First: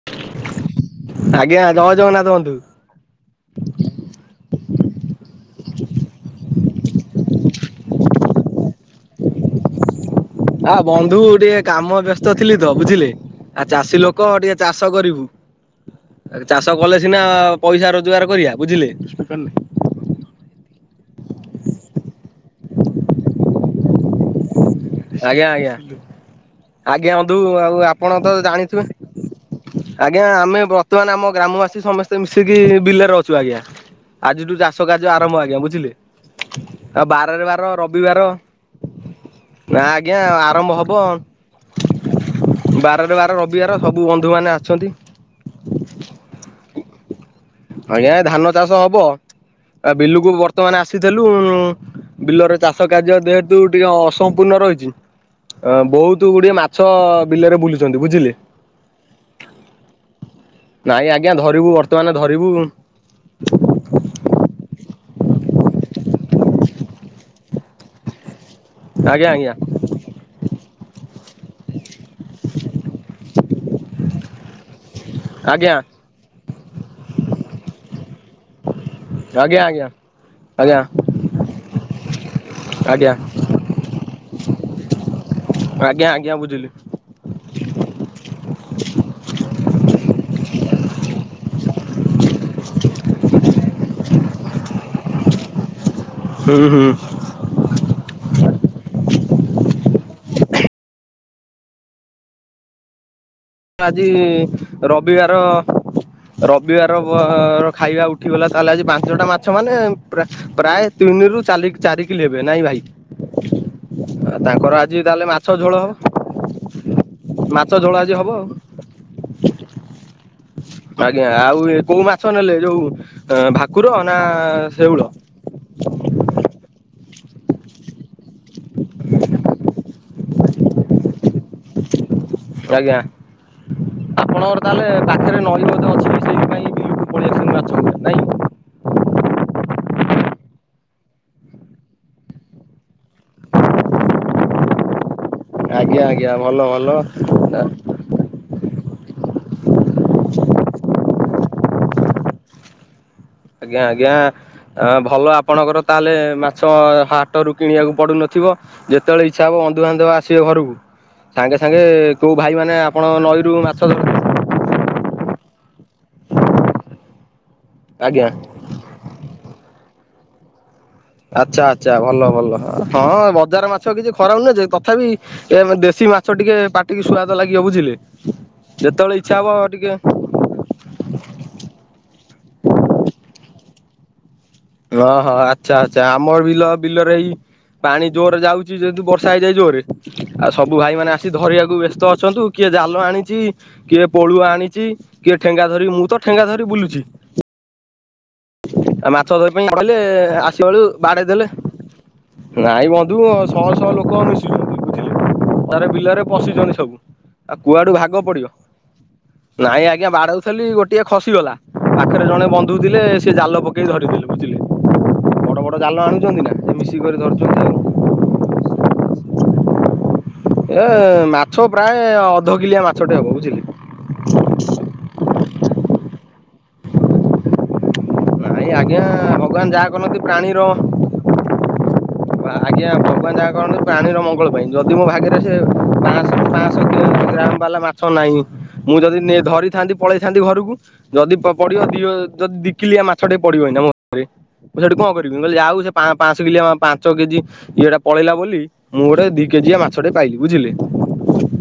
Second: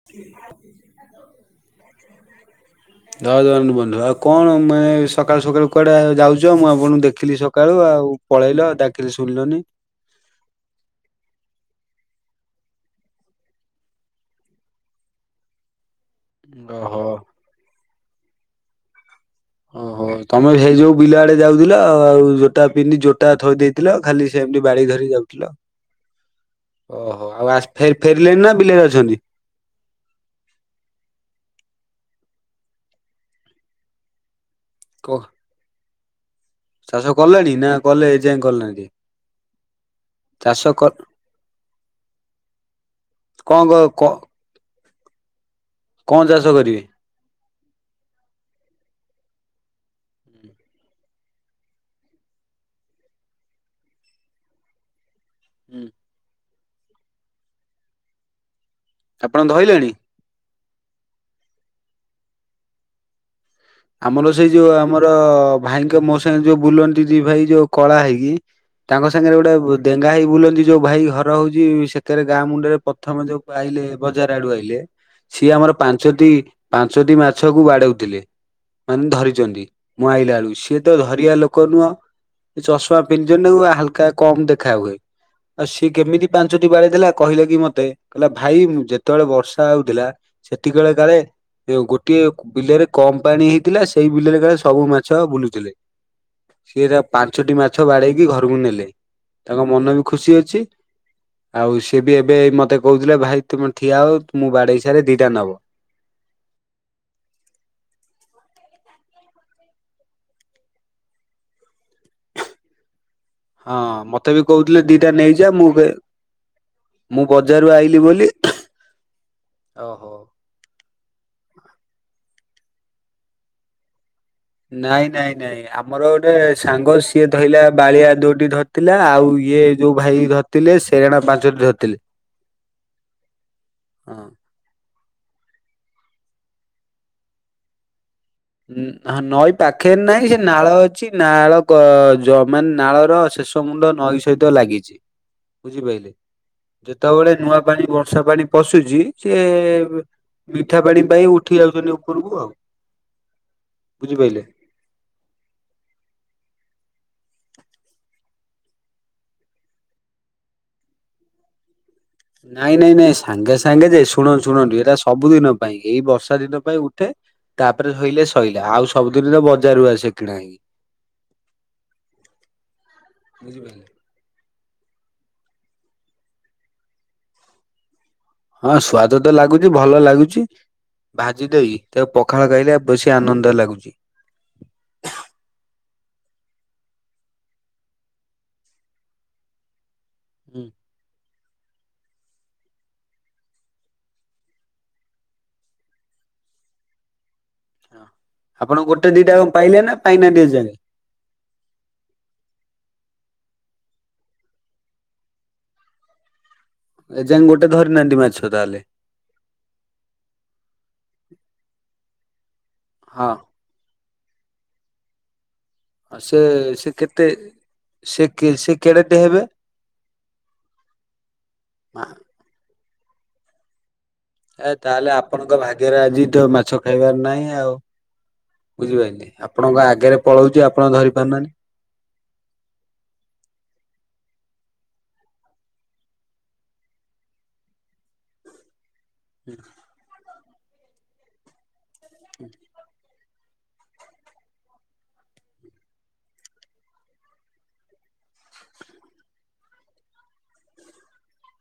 ହ ଆଜ୍ଞା। ଜୟ ଜଗନ୍ନାଥ ବନ୍ଧୁ। ଜୟ ଜଗନ୍ନାଥ ବନ୍ଧୁ। ଆଉ କଣ ମାନେ ସକାଳୁ ସକାଳୁ କୁଆଡେ ଯାଉଛ ମୁଁ ଆପଣଙ୍କୁ ଦେ ଦେଖିଲି ସକାଳୁ ଆଉ ପଳେଇଲ ଡ଼ାକିଲି ଶୁଣିଲନି। ଆ ବନ୍ଧୁ ଟିକେ କାମ ବ୍ୟସ୍ତ ଥିଲି ତ ବୁଝିଲେ ଆ ଚାଷୀ ଲୋକ ଟିକେ ଚାଷ କରିବୁ। ହ ଏ ଚାଷ କଲେ ସିନା ପଇସା ରୋଜଗାର କରିବା ବୁଝିଲେ। ଓ ହୋ। ତମେ ସେଇ ଯୋଉ ବିଲ ଆଡେ ଯାଉଥିଲ ଆଉ ଜୋତା ପିନ୍ଧି ଜୋତା ଥୋଇ ଦେଇଥିଲ ଖାଲି ସେମିତି ବାଡି ଧ ଧରି ଆଜ୍ଞା ଯାଉଥିଲ। ଆଜ୍ଞା ଆଜ୍ଞା ଓହୋ। ବନ୍ଧୁ ଆଉ ଆସ ଆପଣ ତ ଫେ-ଫେରିଲେଣି ନା ଜାଣିଥିବେ ବିଲେରେ ଅଛନ୍ତି? ଆଜ୍ଞା। ଆମେ ବର୍ତ୍ତମାନ ଆମ ଗ୍ରାମବାସୀ ସମସ୍ତେ ମିଶିକି ବିଲରେ ଅଛୁ ଆଜ୍ଞା। ଆଜିଠୁ ଚାଷ କ କାର୍ଯ୍ୟ ଆରମ୍ଭ ଆଜ୍ଞା ବୁଝିଲେ। ଆଉ ବାରରେ ବାର ରବିବାର। ଭଲ ନାହାନ୍ତି। ନା ଆଜ୍ଞା ଆରମ୍ଭ ହବ। ବାରରେ ବାର କଣ କ ରବିବାର କ ସବୁ ବନ୍ଧୁମାନେ ଆସିଛନ୍ତି। କଣ ଚାଷ କରିବେ? ଆଜ୍ଞା ଧାନ ଚାଷ ହବ ଆ ବିଲୁକୁ ବର୍ତ୍ତମାନ ଆସିଥିଲୁ। ବିଲରେ ଚାଷ କାର୍ଯ୍ୟ ଯେହେତୁ ଟିକେ ଅସମ୍ପୂର୍ଣ୍ଣ ରହିଛି। ଅ ବହୁତ ଗୁଡିଏ ମାଛ ବିଲରେ ବୁଲୁଛନ୍ତି ବୁଝିଲେ। ଆପଣ ଧଇଲେଣି। ନାଇଁ ଆଜ୍ଞା ଧରିବୁ ବର୍ତ୍ତମାନ ଧରିବୁ। ଆମର ସେଇ ଯୋଉ ଆମର ଭାଇଙ୍କ ମୋ ସାଙ୍ଗେ ଯୋଉ ବୁଲନ୍ତି ଦି ଭାଇ ଯୋଉ କଳା ହେଇକି। ତାଙ୍କ ଆଜ୍ଞା ସାଙ୍ଗରେ ଆଜ୍ଞା ଗୋଟେ ବ ଡେଙ୍ଗା ହେଇ ବୁଲନ୍ତି ଯୋଉ ଭାଇ ଘର ହଉଛି ସେ କେରେ ଗାଁ ମୁଣ୍ଡରେ। ପ୍ରଥମ ଯୋଉ ପାଇଲେ ବଜାର ଆଡୁ ଆଇଲେ। ସିଏ ଆଜ୍ଞା ଆମର ପାଞ୍ଚଟି ପାଞ୍ଚଟି ମାଛ କୁ ବାଡଉଥିଲେ। ମାନ ଆଜ୍ଞା ଧରିଛନ୍ତି ଆଜ୍ଞା ମୁଁ ଆଇଲା ବେଳୁ ଆଜ୍ଞା ସିଏ ତ ଧରିବା ଲୋକ ନୁହଁ। ଚଷମା ଆଜ୍ଞା ପିନ୍ଧିଛନ୍ତି [unintelligible] ହାଲକା। କମ ଦେଖା ହୁଏ ଆଉ ସିଏ ଆଜ୍ଞା କେମିତି ଆଜ୍ଞା ବୁଝିଲି ପାଞ୍ଚଟି ବାଡେଇ ଦେଲା କହିଲା କି ମତେ। କହିଲା ଭାଇ ଯେତେବେଳେ ବର୍ଷା ହଉଥିଲା ସେତିକିବେଳେ କାଳେ। [unintelligible] ଗୋଟିଏ ବିଲରେ କମ୍। ପାଣି ହେଇଥିଲା ସେଇ ବିଲରେ କାଳେ ସବୁ ମାଛ ବୁଲୁଥିଲେ ହୁଁ ହୁଁ ସିଏ ରା ପା ପାଞ୍ଚୋଟି ମାଛ ବାଡେଇକି ଘରକୁ ନେଲେ ତାଙ୍କ ମନ ବି ଖୁସି ଅଛି। ଆଉ ସିଏ ବି ଏବେ ମତେ କହୁଥିଲେ ଭାଇ। ତୁମେ ଠିଆ ଆଜି ହୁଅ ମୁଁ ବାଡେଇ ସାରେ ଦିଟା ରବିବାର। ନବ। ରବିବାର ବ ଖାଇବା ଉଠିଗଲା ତାହେଲେ ଆଜି ପାଞ୍ଚଟା ମାଛ ମାନେ ପୁରା। ପ୍ରାୟ ତିନିରୁ ଚାଲି ଚାରି କିଲେ ହେବେ ନାଇ ଭାଇ। ହଁ ମତେ ବି ତାଙ୍କର କହୁଥିଲେ ଆଜି ଦିଟା ତାହେଲେ ମାଛ ନେଇଯା ମୁଁ ଝୋଳ କ ହବ ମୁଁ ମାଛ ବଜାରରୁ ଝୋଳ ଆଇଲିି ଆଜି ହବ ବୋଲି ଆଉ। ଓ ଆଜ୍ଞା। ଆଉ ଏ କୋଉ ମାଛ ନେଲେ ଯୋଉ ଏ ଭାକୁର ନା ନାଇଁ ଶେଉଳ? ନାଇଁ ନାଇଁ ଆମର ଗୋଟେ ସାଙ୍ଗ ସିଏ ଧଇଲା ବାଳିଆ ଦୁଇଟି ଧରିଥିଲା ଆଉ ଇଏ ଯୋଉ ଭାଇ ଧ ଥିଲେ ସେରେଣା ପାଞ୍ଚଟି ଧରିଥିଲେ। ଆଜ୍ଞା ଆପଣଙ୍କର। ତାହେଲେ ପାଖରେ ନଈ ମଧ୍ୟ ଅଛି ସେଇଥିପାଇଁ ବିଲକୁ ପଳେଇ ଆସୁଛନ୍ତି ମାଛ ଗୁଡ଼ା ନାହିଁ। ହଁ ନଈ ପାଖେରେ ନାହିଁ ସେ ନାଳ ଅଛି ନାଳ ଯ ନାଳ ର ଶେଷ ମୁଣ୍ଡ ନଈ ସହିତ ଲାଗିଛି ଆଜ୍ଞା ବୁଝିପାରିଲେ ଆଜ୍ଞା ଭଲ ଭଲ ଯେତେବେଳେ ନୂଆ ପାଣି ବର୍ଷା ପାଣି ପଶୁଛି ଟିକେ ମିଠା ପାଣି ପାଇଁ ଉଠି ଯାଉଛନ୍ତି ଉପରକୁ ଆଉ ଆଜ୍ଞା ଆଜ୍ଞା ବୁଝିପାରିଲେ। ଅ ଭଲ ଆପଣଙ୍କର ତାହେଲେ ମାଛ ହାଟରୁ କିଣିବାକୁ ପଡୁନଥିବ ଯେତେବେଳେ ଇଚ୍ଛା ହବ ଵନ୍ଧୁବାନ୍ଧ ଆସିବେ ଘରକୁ ସାଙ୍ଗେ ସାଙ୍ଗେ କଉ ଭାଇମାନେ ଆପଣ ନଈରୁ ମାଛ ଧରନ୍ତି ଶୁଣୁ ଶୁଣନ୍ତୁ ଏଇଟା ସବୁ ଦିନ ପାଇଁ ଏଇ ବର୍ଷା ଦିନ ପାଇଁ ଉଠେ ତାପରେ ଶୋଇିଲେ ଆଜ୍ଞା। ଶୋଇଲା ଆଉ ସବୁଦିନ ତ ବଜାରରୁ ଆସେ କିଣା ହେକି ଆଚ୍ଛା ଆଚ୍ଛା ଭଲ ଭଲ ହଁ ବଜାର ବୁଝିପାରିଲେ। ମାଛ କିଛି ଖରା ନୁହେଁ ଯେ ତଥାପି ଏ ଦେଶୀ ମାଛ ଟିକେ ପାଟିକି ସ୍ୱାଦ ଲାଗିବ ବୁଝିଲେ ହଁ ଯେତେବେଳେ ସ୍ଵାଦ ତ ଇଚ୍ଛା ହବ ଲାଗୁଚି ଟିକେ ଭଲ ଲାଗୁଛି ଭାଜି ଦେଇ ତାକୁ ପଖାଳ ଖାଇଲେ ବେଶୀ ଆନନ୍ଦ ଲାଗୁଛି ଓଁହଁ ଆଚ୍ଛା ଆଚ୍ଛା ଆମର ବିଲ ବିଲରେ ଏଇ ପାଣି ଜୋରରେ ଯାଉଛି ଯେହେତୁ ବର୍ଷା ହେଇଯାଏ ଜୋର ରେ ଆଉ ହୁଁ ସବୁ ଭାଇ ମାନେ ଆସ କି ଧରିବାକୁ ବ୍ୟସ୍ତ ଅଛନ୍ତୁ କିଏ ଜାଲ ଆଣିଛି କିଏ ପଳୁଆ ଆଣିଛି କିଏ ଠେଙ୍ଗା ଧରି ମୁଁ ତ ଠେଙ୍ଗା ଧରି ବୁଲୁଛି ହଁ ଆପଣ ଗୋଟେ ଦିଟା ପାଇଲେ ନା ପାଇନାନ୍ତି ଏ ଯାଏଁ ବାଡ଼େଇ ଦେଲେ ନାଇଁ ବନ୍ଧୁ ଶହ ଶହ ଲୋକ ମିଶଥିଲେ ତାର ବିଲରେ ପଶିଛନ୍ତି ସବୁ ଏ ଯାଏଁ ଆଉ ଗୋଟେ କୁଆଡୁ ଭାଗ ଧରିନାହାନ୍ତି ପଡିବ। ମାଛ ତାହେଲେ ନାଇଁ ଆଜ୍ଞା ବାଡଉଥିଲି ଗୋଟିଏ ଖସି ଗଲା ପାଖରେ ଜଣେ ବନ୍ଧୁ ଥିଲେ ହଁ ସେ ଜାଲ ପକେଇ କେହି ଧରିଦେଲେ ବୁଝିଲେ ବଡ଼ ବଡ଼ ଜାଲ ଆଣୁଛନ୍ତି ନା ସେ ମିଶିକରି ଧରୁଛନ୍ତି ଆରୁ ସେ କେ ସେ କେଡେଟେ ହେବେ ଏ ମାଛ ପ୍ରାୟ ଅଧ କିଲିଆ ମାଛଟେ ହବ ବୁଝିଲେ ଏ ତାହେଲେ ଆପଣଙ୍କ ଭାଗ୍ୟରେ ଆଜି ତ ମାଛ ଖାଇବାର ନାହିଁ ଆଉ ନାଇଁ ଆଜ୍ଞା ବୁଝିପାରିଲି ଭଗବାନ ଯାହା ଆପଣଙ୍କ କରନ୍ତି ଆଗରେ ପ୍ରାଣୀର ପଳଉଛି ଆପଣ ଧରି ପାରୁନାହାନ୍ତି ଆଜ୍ଞା ଭଗବାନ ଯାହା କରନ୍ତି ପ୍ରାଣୀର ମଙ୍ଗଳ ପାଇଁ ଯଦି ମ ଭାଗରେ ସେ ପାଁ ଡ଼୍ୟାମ୍ ବାଲା ମାଛ ନାହିଁ ମୁଁ ଯଦି ଧରିଥାନ୍ତି ପଳେଇଥାନ୍ତି ଘରକୁ ଯଦି ପଡିବ ଦିଅ ଯଦି ଦିକିଲିଆ ମାଛ ସେଠିକ ପଡିବନି ମୁରେ ମୁଁ ସେଠି କଣ କରିବି କହିଲି ଯ ଆଉ ସେ ପାଞ୍ଚ କିଲି ପାଞ୍ଚ କେଜି ଇଏଟା ପଳେଇଲା ବୋଲି ମୁଁ ଗୋଟେ ଦି କେଜିଆ ମାଛଟେ ପାଇଲି ବୁଝିଲେ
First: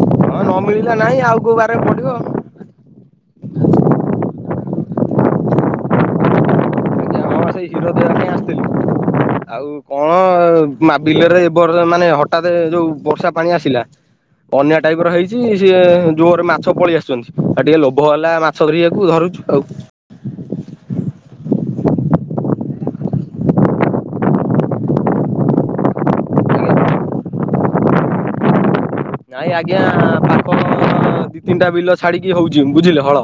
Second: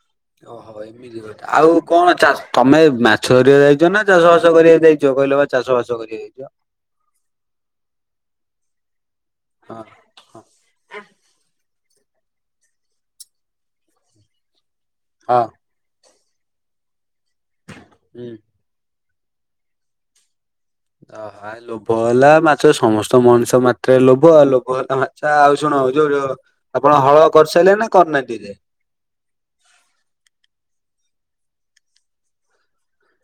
ହଁ ନ ଓହୋ ମିଳିଲା ନାହିଁ ଏମିତି କୋଉ ଆଉ ବାରରେ ପଡିବ। କଣ ଚାଷ ତମେ ମାଛ ଧରିବାକୁ ଯାଇଛ ନା ଚାଷ ବାସ କରିବାକୁ ଯାଇଛ କହିଲ ବା ଚାଷ ବାସ କରିବାକୁ ଯାଇଛ [unintelligible] ସେ ହିରୋ ଦେବା ପାଇଁ ଆସିଥିଲି ଆଉ ହଁ କଣ ହଁ ବିଲରେ ମାନେ ହଠାତ୍ ଯୋଉ ବର୍ଷା ପାଣି ଆସିଲା ଵନ୍ୟା ଟାଇପ ର ହେଇଛି ହଁ ସେ ଯୋରେ ମାଛ ପଳେଇ ଆସିଛନ୍ତି ଆଉ ଟିକେ ଲୋଭ ହୁଁ ହେଲା ସରିବାକୁ ଧରୁଛୁ ଆଉ ଓ ହ ଲୋଭ ହେଲା ମାଛ ସମସ୍ତ ମଣିଷ ମାତ୍ରେ ଲୋଭ ଆଉ ଲୋଭ ହେଲା ମାଛ ଆଉ ଶୁଣ ଯୋଉ ଆପଣ ହଳ କରିସାରିଲେ ନା କରିନାହାନ୍ତି ନାଇଁ ଆଜ୍ଞା ପାପ ଦି ତିନିଟା ବିଲ ଛାଡିକି ହଉଛି ବୁଝିଲେ ହଳ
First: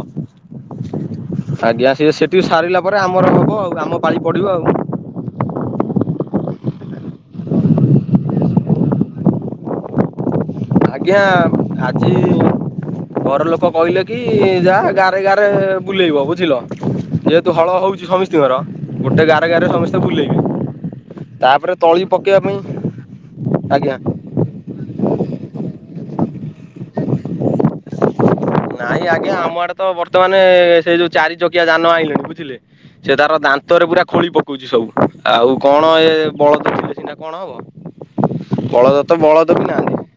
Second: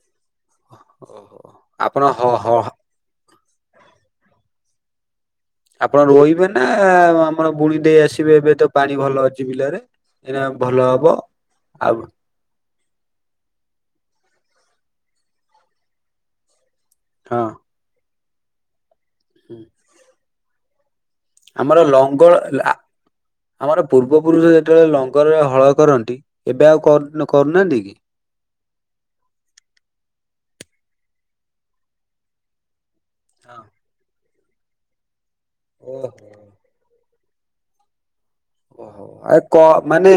ଓହୋ ଆଜ୍ଞା ଆପଣ ସିଏ ହ ସେଠି ହ ସାରିଲା ପରେ ଆମର ହବ ଆଉ ଆମ ପାଳି ପଡିବ ଆଉ ଆପଣ ରୋଇବେ ନା ଆମର ବୁଣି ଦେଇ ଆସିବେ ଏବେ ତ ପାଣି ଭଲ ଅଛି ବିଲରେ ଏଇନା ଭଲ ହବ ଆଜ୍ଞା ଆଉ ଆଜି ଘର ଲୋକ କହିଲେ କି ଯାହା ଗାରେ ଗାରେ ବୁଲେଇବ ବୁଝିଲ। ହଁ ଯେହେତୁ ହଳ ହଉଛି ସମସ୍ତତିଙ୍କର ଗୋଟେ ଗରେ ଗରେ ସମସ୍ତେ ବୁଲେଇବ ଆମର ଲଙ୍ଗଳ ଲା ଆମର ଆଜ୍ଞା ପୂର୍ବ ପୁରୁଷ ଯେତେବେଳେ ଲଙ୍ଗରରେ ହଳ କରନ୍ତି ଏବେ ଆଉକରୁ କରୁନାହାନ୍ତି କି। ନାଇଁ ଆଜ୍ଞା ଆମ ଆଡେ ତ ବର୍ତ୍ତମାନେ ସେଇ ଯୋଉ ଚାରି ଚକିଆ ଯାନ ଆଣିଲେଣି ବୁଝିଲେ। ସେ ତାର ଦାନ୍ତରେ ପୁରା ଖୋଳି ପକଉଚି ସବୁ ଆଉ କଣ ହଁ ଏ ଓହୋ ବଳଦ ଥିଲେ ସିନା କଣ ହବ। ବଳଦ ତ ଆରେ ବଳଦ ବି କଣ ନାହାନ୍ତି। ମାନେ।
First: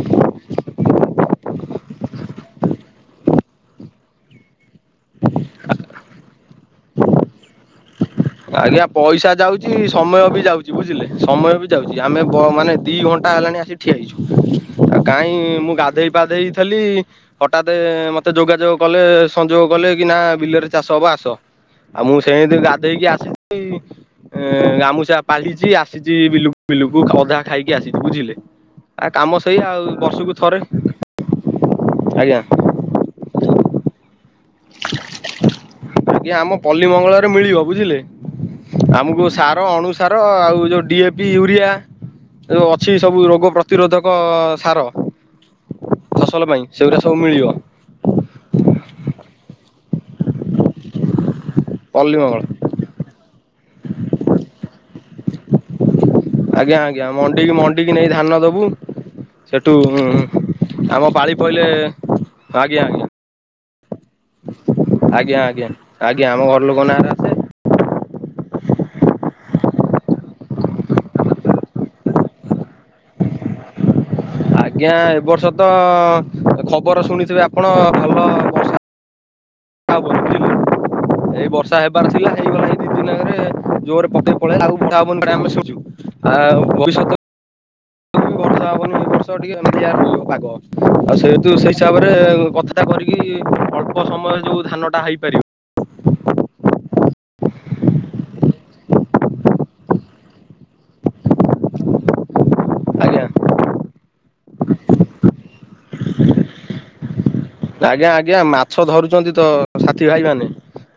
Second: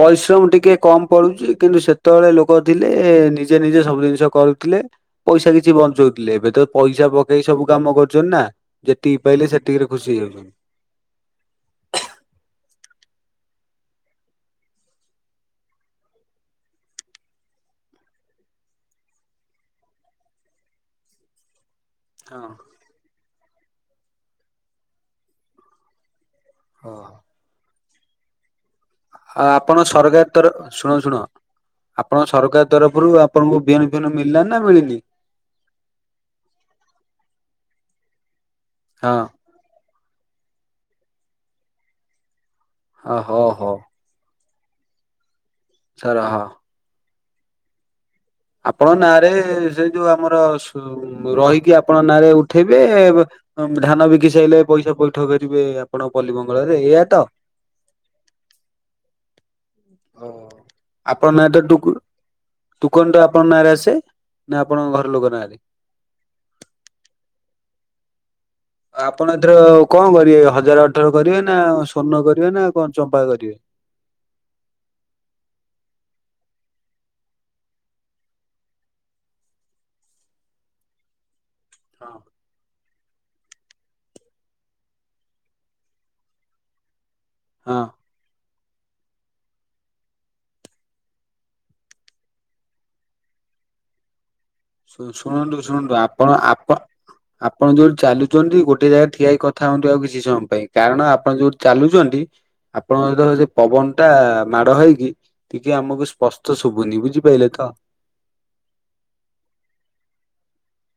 ପରିଶ୍ରମ ଟିକେ କମ ପଡୁଚି କିନ୍ତୁ ସେତେବେଳେ ଲୋକୋ ଥିଲେ ନିଜେ ନିଜେ ସବୁ ଜିନିଷ କରୁଥିଲେ। ପଇସା କିଛି ବଞ୍ଚଉଥିଲେ ଏବେ ତ ପଇସା ପକେଇ ସବୁ କାମ କରୁ ଶୁଣୁନା ଆଜ୍ଞା ଯେତିକି ପଇସା ପାଇଲେ ଯାଉଛି ସେଠିକିରେ ଖୁସି ସମୟ ବି ହେଇଯାଉଛନ୍ତି। ଯାଉଛି ବୁଝିଲେ ସମୟ ବି ଯାଉଚି ଆମେ ବ ମାନେ ଦି ଘଣ୍ଟା ହେଲାଣି ଆସି ଠିଆ ହେଇଚୁ। ଆଉ କାହିଁ ମୁଁ ଗାଧେଇ ପାଧେଇଥେଲି ହଟାତେ ମତେ ଯୋଗାଯୋଗ କଲେ ସଂଯୋଗ କଲେ କି ନା ବିଲରେ ଚାଷ ହବ ଆସ। ଆଉ ମୁଁ ହଁ ସେଏଁତି ଗାଧେଇ କି ଆସି ଛି ଏଁ ଗାମୁଛା ପାଲିଟିଛି ଆସିଛି ବିଲୁକୁ ବିଲୁକୁ ଆଉ ଅଧା ଖାଇକି ଆସିଚି ବୁଝିଲେ। କାମ ଆ ସେଇ ଆଉ ଆପଣ ବର୍ଷକୁ ସରକାର ତର ଥରେ ଶୁଣ ଶୁଣ ଆପଣ ଆଜ୍ଞା ସରକାର ତରଫରୁ ଆପଣଙ୍କୁ ବିହନ ଫିଅନ ମିଳିଲା ନି ମିଳିନି। ଆଜ୍ଞା ଆମ ପଲ୍ଲୀ ମଙ୍ଗଳରେ ମିଳିବ ବୁଝିଲେ ହଁ ଆମକୁ ସାର ଅଣୁ ସ ସାର ଆଉ ଯେଉଁ ଡିଏ ପି ୟୁରିଆ ଏ ଯୋଉ ଅଛି ହ ସବୁ ହଉ ରୋଗ ହଉ ପ୍ରତିରୋଧ କ ସାର ସାର୍ ହଁ। ଫସଲ ପାଇଁ ସେଗୁରା ସବୁ ମିଳିବ। ଆପଣ ନାଁରେ ସେ ଯୋଉ ଆମର ଶୁ ରହିକି ଆପଣ ପଲ୍ଲୀ ନାଁରେ ମଙ୍ଗଳ ଉଠ ନେବେ ଧାନ ବିକି ସାଇଲେ ପଇସା ପଇଠ କରିବେ ଆପଣ ପଲ୍ଲୀମଙ୍ଗଳରେ ଏଇଆ ତ। ଡ଼ିକି ନେଇ ଧାନ ଦବୁ। ସେଠୁ ହଁ ଆମ ପାଳି ଆପଣ ନାଁରେ ତ ପଇଲେ ଟୁକୁନ ଆଜ୍ଞା ଟୁକନ ଟା ଆପଣ ନାଁରେ ଆସେ। ନା ଆପଣଙ୍କ ଘର ଲୋକ ଆଜ୍ଞା ଆଜ୍ଞା ନା ଆଜ୍ଞା ଆଜ୍ଞା ଆମ ଘର ଲୋକ ନା ରେ ଆସେ। ଆପଣ ଏଥର କଣ କରିବେ ହଜାର ଅଠର କରିବେ ନା ସ୍ଵର୍ଣ୍ଣ କରିବେ ନା କଣ ଚମ୍ପା କରିବେ? ଆଜ୍ଞା ଏ ବର୍ଷ ତ ଖବର ଶୁଣିଥିବେ ଆପଣ ଭଲ ବର୍ଷା [unintelligible] ଏଇ ବର୍ଷା ହେବାର ଥିଲା ଏଇଗଲେ ଏଇ ଦି ଦିନକରେ। ଜୋରରେ ପକେଇ [unintelligible] ଆ ଭବିଷ୍ୟତ। ହଁ। [unintelligible] [unintelligible] ପାଗ ଆଉ ସେହେତୁ ସେଇ ହିସାବରେ କଥାଟା କରିକି ଅଳ୍ପ ସମୟରେ ଯୋଉ ଧାନଟା ଶୁ ହେଇପାରିବ ଶୁଣନ୍ତୁ ଶୁଣନ୍ତୁ ଆପଣ ଆପଣ ଆପଣ ଯୋଉଠି ଚାଲୁଚନ୍ତି ଗୋଟିଏ ଜାଗାରେ ଠିଆ ହେଇ କଥା ହୁଅନ୍ତୁ। ଆଉ କିଛି ସମୟ ପାଇଁ କାରଣ ଆପଣ ଯୋଉଠି ଚାଲୁଚନ୍ତି ଆପଣଙ୍କ ଆଜ୍ଞା ସହିତ ସେ ଯେ ପବନ ଟା ମାଡ ହେଇକି ଟିକେ ଆମକୁ ସ୍ପଷ୍ଟ ଶୁଭୁନି ବୁଝିପାଇଲେ ତ ଆଜ୍ଞା ଆଜ୍ଞା ମାଛ ଧରୁଚନ୍ତି ତ ସାଥି ଭାଇ ମାନେ।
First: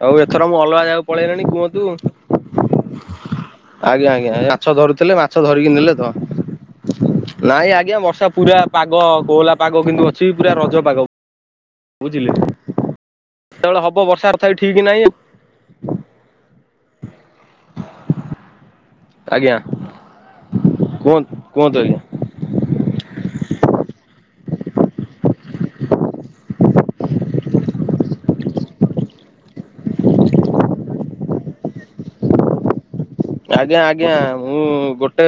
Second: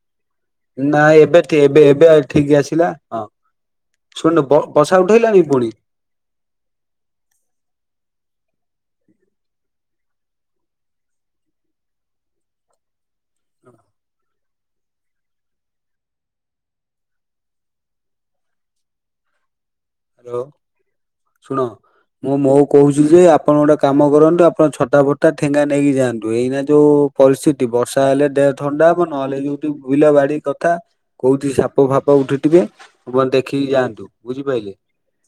ଆଉ ଏଥର ମୁଁ ଅଲଗା ନା ଜାଗାକୁ ଏବେ ପଳେଇଲେଣି ଠି ଏବେ କୁହନ୍ତୁ। ଏବେ ଠିକ ଆସିଲା ହଁ ଆଜ୍ଞା ଶୁଣୁ ଆଜ୍ଞା ବ ମାଛ ବର୍ଷା ଧରୁଥିଲେ ଉଠେଇଲାଣି ମାଛ ପୁଣି ଧରିକି ନେଲେ ତ। ନାଇଁ ଆଜ୍ଞା ବର୍ଷା ପୁରା ପାଗ କୋହଲା ପାଗ କିନ୍ତୁ ଅଛି ପୁରା ରଜ ପାଗ। ବୁଝିଲେ କେତେବେଳେ ହବ ବର୍ଷା ତଥାପି ଠିକ ନାହିଁ। ଆଜ୍ଞା। ହ୍ୟାଲୋ କୁହନ୍ତୁ ଶୁଣ କୁହନ୍ତୁ ଆଜ୍ଞା ମୁଁ ମୋଉ କହୁଚି ଯେ ଆପଣ ଗୋଟେ କାମ କରନ୍ତୁ ଆପଣ ଛତା ଫତା ଠେଙ୍ଗା ନେଇକି ଯାଆନ୍ତୁ ଏଇନା ଯୋଉ ପରିସ୍ଥିତି ବର୍ଷା ହେଲେ ଦେହ ଥଣ୍ଡା ହବ ନହେଲେ ଜୋମିତି ବିଲ ବାଡି କଥା କୋଉଠି ସାପ ଫାପ ଉଠି ଥିବେ। ଆଜ୍ଞା ଆଜ୍ଞା ମୁଁ ଗୋ ଗୋଟେ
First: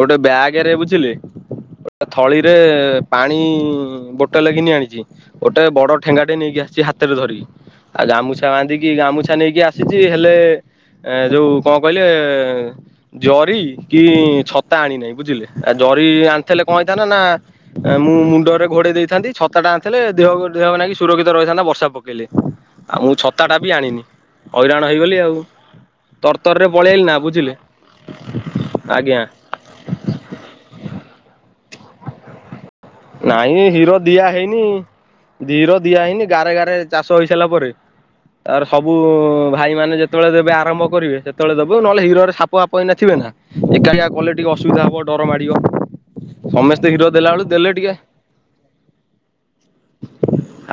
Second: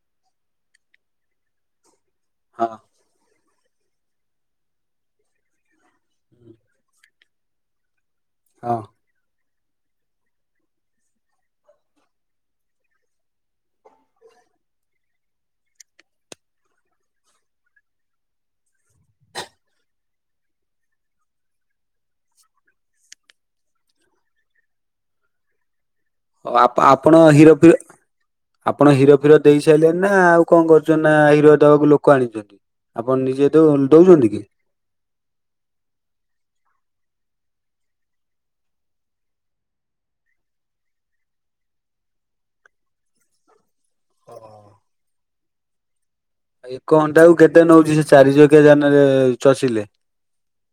ଗୋଟେ ବ୍ୟାଗରେ ବୁଝିଲେ ଗୋଟେ ଥଳିରେ ହଁ। ପାଣି ବୋଟେଲେ ଘିନି ଆଣିଚି ଗୋଟେ ବଡ ଠେଙ୍ଗା ଟେ ନେଇକି ଆସିଛି ହାତରେ ଧରିକି। ଆଉ ଗାମୁଛା ବାନ୍ଧିକି ହଁ ଗାମୁଛା ନେଇକି ଆସିଛି ହେଲେ ଏ ଯୋଉ କଣ କଇ ଟେ ଜରି କି ଛତା ଆଣିନାହିଁ ବୁଝିଲେ ଆ ଜରି ଆଣିଥିଲେ କଣ ହେଇଥାନ ନା ମୁଁ ମୁଣ୍ଡରେ ଘୋଡେଇ ଦେଇଥାନ୍ତି ଛତା ଟା ଆଣିଥିଲେ ଦେହ ଦେହ ନାକି ସୁରକ୍ଷିତ ରହିଥାନ୍ତା ବର୍ଷା ପକେଇଲେ। ଆଉ ମୁଁ ଛତା ଟା ବି ଆଣିନି ହଇରାଣ ହେଇଗଲି ଆଉ ଆ ତରତରରେ ପଳେଇଆଇଲି ନା ଆପଣ ହିରୋ ବୁଝିଲେ ଫିର ଆପଣ ହିରୋ ଆଜ୍ଞା। ଫିର ଦେଇ ସାରିଲେ ନା ଆଉ କଣ କରୁଛନ୍ତି ନା ହିରୋ ଦେବାକୁ ଲୋକ ଆଣିଛନ୍ତି। ଆପଣ ନିଜେ ଦୋଉ ଦଉଛନ୍ତି କି? ହୁଁ ଧିର ଦିଆ ହେଇନି ଗାରେ ଗାରେ ଚାଷ ହେଇସାରିଲା ପରେ ତାର ସବୁ ଭାଇମାନେ ଯେତେବେଳେ ଦେବେ ଆରମ୍ଭ କରିବେ ସେତେବେଳେ ଦବୁ ନହେଲେ ହିରୋରେ ସାପ ଫାପ ଏନା ଥିବେ ନା ଏକାନିଆ କଲେ ଟିକେ ଅସୁବିଧା ହବ ଟିକେ ଡର ମାଡ଼ିବ। ଆ ଏକ ସମସ୍ତେ ହିର ଘଣ୍ଟା ଦେଲା କୁ ବେଳୁ କେତେ ଦେଲେ ଟିକେ ନଉଚି ସେ ଚାରି ଚକିଆ ଯାନରେ ଚଷିଲେ।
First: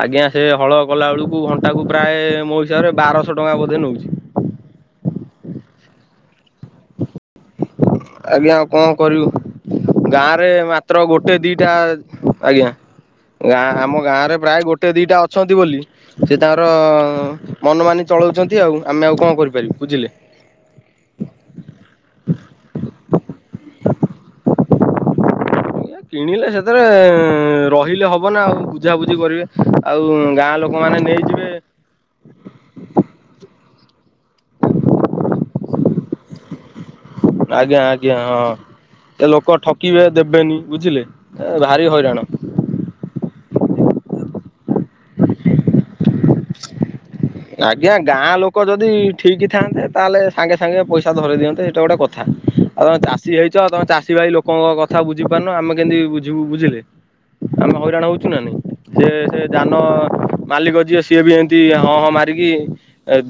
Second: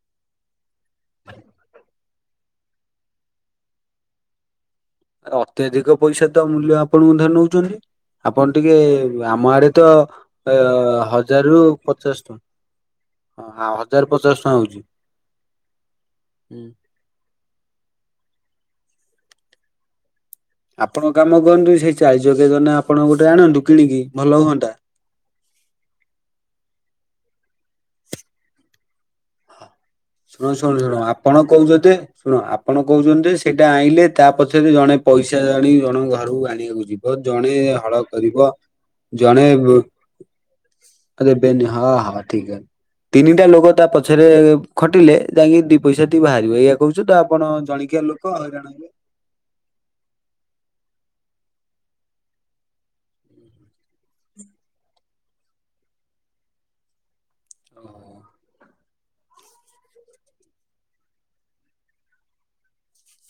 ଆଜ୍ଞା ସେ ହଳ କଲା ବେଳକୁ ଘଣ୍ଟା କୁ ପ୍ରାୟ ମୋ ହିସାବରେ ବାରଶହ ଟଙ୍କା ବୋଧ ନଉଛି। ଆ ଅତ୍ୟଧିକ ପଇସା ତ ମୂଲ୍ୟ ଆପଣଙ୍କ ଠାରୁ ନଉଛନ୍ତି। ଆଜ୍ଞା ଆପଣ ଆଉ ଟିକେ କଣ କରିବୁ ଆମ ଆଡେ ତ ଗାଁରେ ମାତ୍ର ଗୋଟେ ହଜାର ରୁ ଦିଟା ପଚାଶ ଟଙ୍କା। ଆଜ୍ଞା ଗାଁ ହଁ ଆମ ଗାଁରେ ପ୍ରାୟ ହଉଛି। ଗୋଟେ ଦିଇଟା ଅଛନ୍ତି ବୋଲି ସେ ତାଙ୍କର ମନ ମାନି ଚଳାଉଛନ୍ତି ଆଉ ଆମେ ଆଉ କଣ କରିପାରିବୁ ବୁଝିଲେ। ଆପଣଙ୍କ କାମ କରନ୍ତୁ ସେଇ ଚାରି ଚକିଆ ଯାନ ଆପଣ ଗୋଟେ ଆଣନ୍ତୁ କିଣିକି ଭଲ ହୁଅନ୍ତା। ଆ କିଣିଲେ ସେଥିରେ ରହିଲେ ହବ ନା ଆଉ ବୁଝାବୁଝି କରିବେ ଆଉ ଶୁଣ ଗାଁ ଶୁଣୁ ଲୋକମାନେ ଶୁଣ ଆପଣ ନେଇଯିବେ କହୁଛନ୍ତି ଶୁଣ ଆପଣ କହୁଛନ୍ତି ସେଇଟା ଆଇଲେ ତା ପଛରେ ଜଣେ ପଇସା ଜଣି ଜଣେ ଘରକୁ ଆଣିବାକୁ ଯିବ ଜଣେ ଆଜ୍ଞା ହଳ ଆଜ୍ଞା ହଁ। କରିବ। ଏ ଜଣେ ଲୋକ ଠକିବେ ଦେବେନି ବୁଝିଲେ ଉବ୍ ଏ ଦେବେନି ଭାରି ହଁ ହଇରାଣ ହଁ ଠିକ୍ ଅ ତିନିଟା ଲୋକ ତା ପଛରେ ଖଟିଲେ ଯାଇକି ଦି ପଇସା ଟି ବାହାରିବ ଏୟା କହୁଛୁ ତ ଆପଣ ଆଜ୍ଞା ଜଣିକିଆ ଗାଁ ଲୋକ ହଇରାଣ ହେବେ। ଯଦି ଠିକ୍ ଥାନ୍ତେ ତାହଲେ ସାଙ୍ଗେ ସାଙ୍ଗେ ପଇସା ଧରି ଦିଅନ୍ତେ ସେଇଟା ଗୋଟେ କଥା ଆଉ ତମ ଚାଷୀ ହେଇଛ ଆ ତମେ ଚାଷୀ ଭାଇ ଲୋ କଙ୍କ କଥା ବୁଝି ପାରୁନ ଆମେ କେମିତି ବୁଝିବୁ ବୁଝିଲେ। ଆମେ ହଇରାଣ ହଉଛୁ ନା ନାଇଁ ସେ ସେ ଯାନ ମାଲିକ ଯିଏ ସିଏ ବି ସେମତି ହଁ ହଁ ମା ରିକି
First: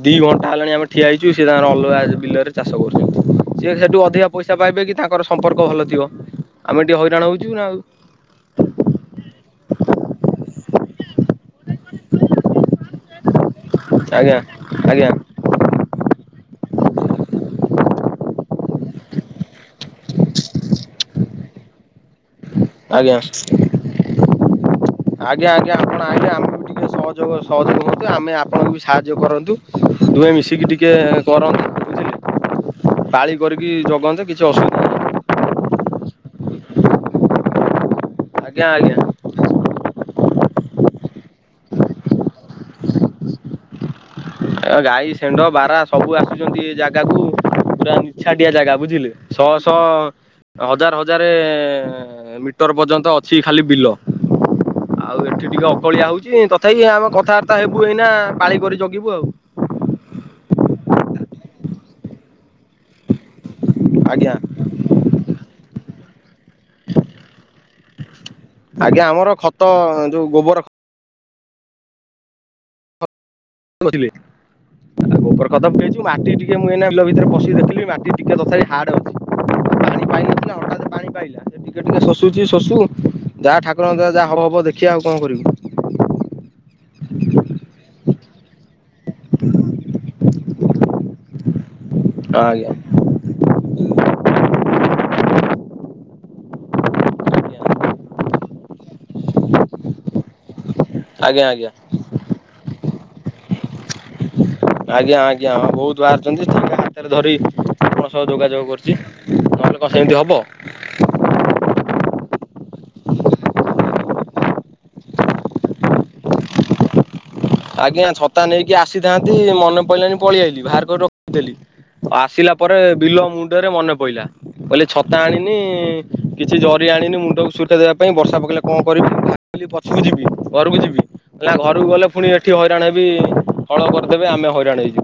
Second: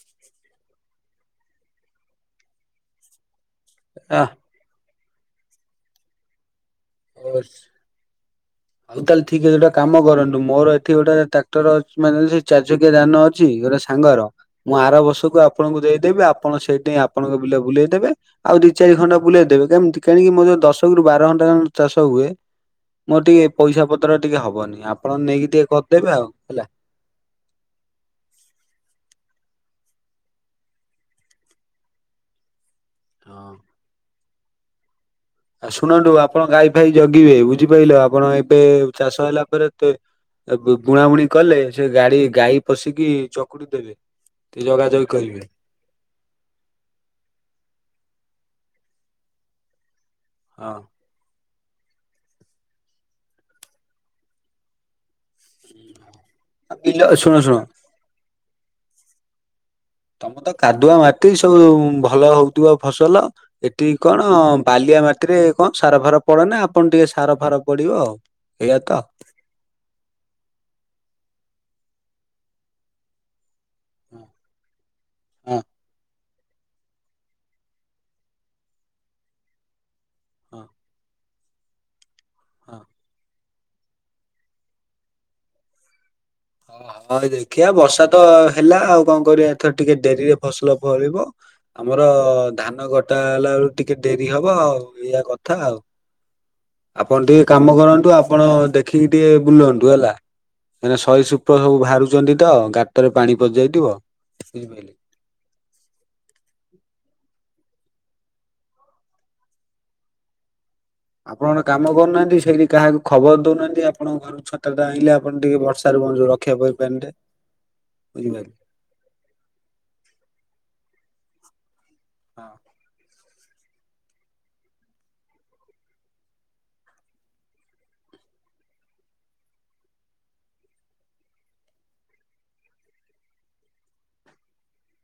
ଦି ଘଣ୍ଟା ହେଲାଣି ଆମେ ଠିଆ ହେଇଛୁ ସେ ତାଙ୍କ ଅଲଗା ବିଲରେ ଚାଷ କରୁଛନ୍ତି। ସିଏ ସେଠୁ ଆ ଅଧିକା ପଇସା ପାଇବେ କି ତାଙ୍କର ସମ୍ପର୍କ ଭଲ ଥିବ ଆମେ ଟିକେ ହଇରାଣ ହଉଛୁ ନା ଆଉ। ଆଉ ତାହେଲେ ଠିକ ଅଛି ଗୋଟେ କାମ କରନ୍ତୁ ମୋର ଏଠି ଗୋଟେ ଟ୍ରାକ୍ଟର ଅଛି ମାନେ ସେ ଚାରି ଚକିଆ ଯାନ ଅ ଛି ଗୋଟେ ସାଙ୍ଗର ଆଜ୍ଞା ମୁଁ ଆର ଆଜ୍ଞା ବର୍ଷକୁ ଆଉ ଆପଣଙ୍କୁ ଦେଇଦେବି ଆପଣ ସେଇଠାଇ ଆପଣଙ୍କ ବିଲେ ବୁଲେଇଦେବେ ଆଉ ଦି ଚାରି ଖଣ୍ଡ ବୁଲେଇ ଦେବେ। କେମିତି ଟିକେଆଣିକି ମୋର ଦଶ ରୁ ବାର ଘଣ୍ଟା ଉଁ ଚାଷ ହୁଏ। ଆଜ୍ଞା। ମୋର ଟିକେ ପଇସା ପତ୍ର ଟିକେ ହବନି ଆପଣ ଆଜ୍ଞା ନେଇକି ଟିକେ ଆଜ୍ଞା ଆପଣ କରିଦେବେ ଆଉ ଆଜ୍ଞା ଆମେ ବି ହେଲା। ସହଯୋଗ ସହଯୋଗ ହୁଅନ୍ତୁ ଆମେ ଆପଣଙ୍କୁ ବି ସାହାଯ୍ୟ କରନ୍ତୁ ଦୁହେଁ ମିଶିକି ଟିକେ କର ପାଳି ହଁ କରିକି ଜଗନ୍ତେ କିଛି ଅସୁବିଧା ନାହିଁ ଆଉ ଶୁଣନ୍ତୁ ଆପଣ ଗାଈ ଫାଇ ଜଗିବେ ବୁଝିପାରିଲେ ଆପଣ ଏବେ ଆଜ୍ଞା ଆଜ୍ଞା। ଚାଷ ହେଲା ପରେ ତ ତାକୁ ବୁଣାବୁଣି କଲେ ସେ ଗାଡି ଗାଈ ପଶିକି ଚକୁଟି ଦେବେ। ଟିକେ ଗାଈ, ଜଗାଜଗି ଷେଣ୍ଢ, କରିବେ ବାରାହ। ସବୁ ଆସୁଛନ୍ତି ଏ ଜାଗାକୁ। ପୁରା ନିଛାଟିଆ ଜାଗା ବୁଝିଲେ ଶହ ଶହ ହଁ ହଜାର ହଜାର ମିଟର ପର୍ଯ୍ୟନ୍ତ ଅଛି ଖାଲି ବିଲ। ଆଉ ଏଠି ଟିକେ ଅକଳିଆ ହଉଛି ତଥାପି ବିଲ ଆମେ ଶୁଣ କଥାବାର୍ତ୍ତା ଶୁଣ ହେବୁ ଏଇନା ପାଳି କରି ଜଗିବୁ ଆଉ। ତମର ତ କାଦୁଆ ମାଟି ସବୁ ଭଲ ହଉଥିବ ଫସଲ। ଏଠି କଣ ଆଜ୍ଞା ବାଲିଆ ମାଟିରେ କଣ ସାର ଫାର ପଡେ ନା ଆପଣ ଟିକେ ସାର ଫାର ପଡିବ ଆଉ। ଏଇଆ ତ। ଆଜ୍ଞା ଆମର ଖତ ଯୋଉ ଗୋବର। ହଁ ଗୋବର ଖତ ପକେଇଛି। ମାଟି ଟିକେ ମୁଁ ଏଇନା ବିଲ ଭିତରେ ପଶିକି ଦେଖିଲି ମାଟି ଟିକେ ତଥାପି ହାର୍ଡ ଅଛି। ପାଣି ପାଇନି। ହଁ। ପାଇଲା। ସେ ଟିକେ ଟିକେ ଶୋସୁଛି ଶୋସୁ। ହଁ। ଯାହା ଠାକୁରଙ୍କ ଦ୍ୱାରା ଯାହା ହବ ହବ ଦେଖିବା ଆଉ କଣ କରିବୁ। ହଁ ଦେଖିବା ବର୍ଷା ତ ହେଲା ଆଉ କଣ କରିବା ଏଥର ଟିକେ ଡେରିରେ ଫସଲ ଫଳିବ। ଆମର ଆଜ୍ଞା ଧାନ କଟା ହେଲା ବେଳକୁ ଟିକେ ଡେରି ହବ ଆଉ ଏଇଆ କଥା ଆଉ। ଆପଣ ଟିକେ କାମ କରନ୍ତୁ ଆପଣ ଦେଖିକି ଟିକେ ବୁଲନ୍ତୁ ହେଲା। ମାନେ ଶ ଆଜ୍ଞା ଆଜ୍ଞା ବାହାରୁଛନ୍ତି ତ ଗାତରେ ପାଣି ପଶିଯାଇଥିବ ସେଇଥିପାଇଁ। ଆଜ୍ଞା ଆଜ୍ଞା, ହଁ ବହୁତ ବାହାରିଛନ୍ତି ତାଙ୍କୁ ହାତରେ ଧରି ଆପଣଙ୍କ ସହ ଯୋଗାଯୋଗ କରୁଛି ନହେଲେ କଣ ସେମିତି ହବ। ଆପଣ ଗୋଟେ କାମ କରୁନାହାନ୍ତି ସେଇଠି କାହାକୁ ଖବର ଦଉନାହାନ୍ତି ଆପଣଙ୍କ ଘର। ଛତାଟା ଆଣିଲେ ଆପଣ ଟିକେ ବର୍ଷାରୁ କଣ ରକ୍ଷାପାଇପାରନ୍ତେ। ଆଜ୍ଞା ଛତା ନେଇକି ଆସିଥାନ୍ତି ମନେ ପଡିଲାନି ପଳିଆଇଲି। ବାହାର କରିକି ରଖିଥିଲି। ହଁ। ଆସିଲା ପରେ ବିଲ ମୁଣ୍ଡରେ ମନେ ପଡିଲା। କହିଲି ଛତା ଆଣିନି କିଛି ଜରି ଆଣିନି ମୁଣ୍ଡକୁ ସୁରକ୍ଷା ଦେବା ପାଇଁ ବର୍ଷା ପକେଇଲେ କଣ କରିବି। ପଛକୁ ଯିବି ଘରକୁ ଯିବି ନା ଘରକୁ ଗଲେ ପୁଣି ଏଠି ହଇରାଣ ହେବି ହଳ କରିଦେବେ ଆମେ ହଇରାଣ ହେଇଯିବୁ।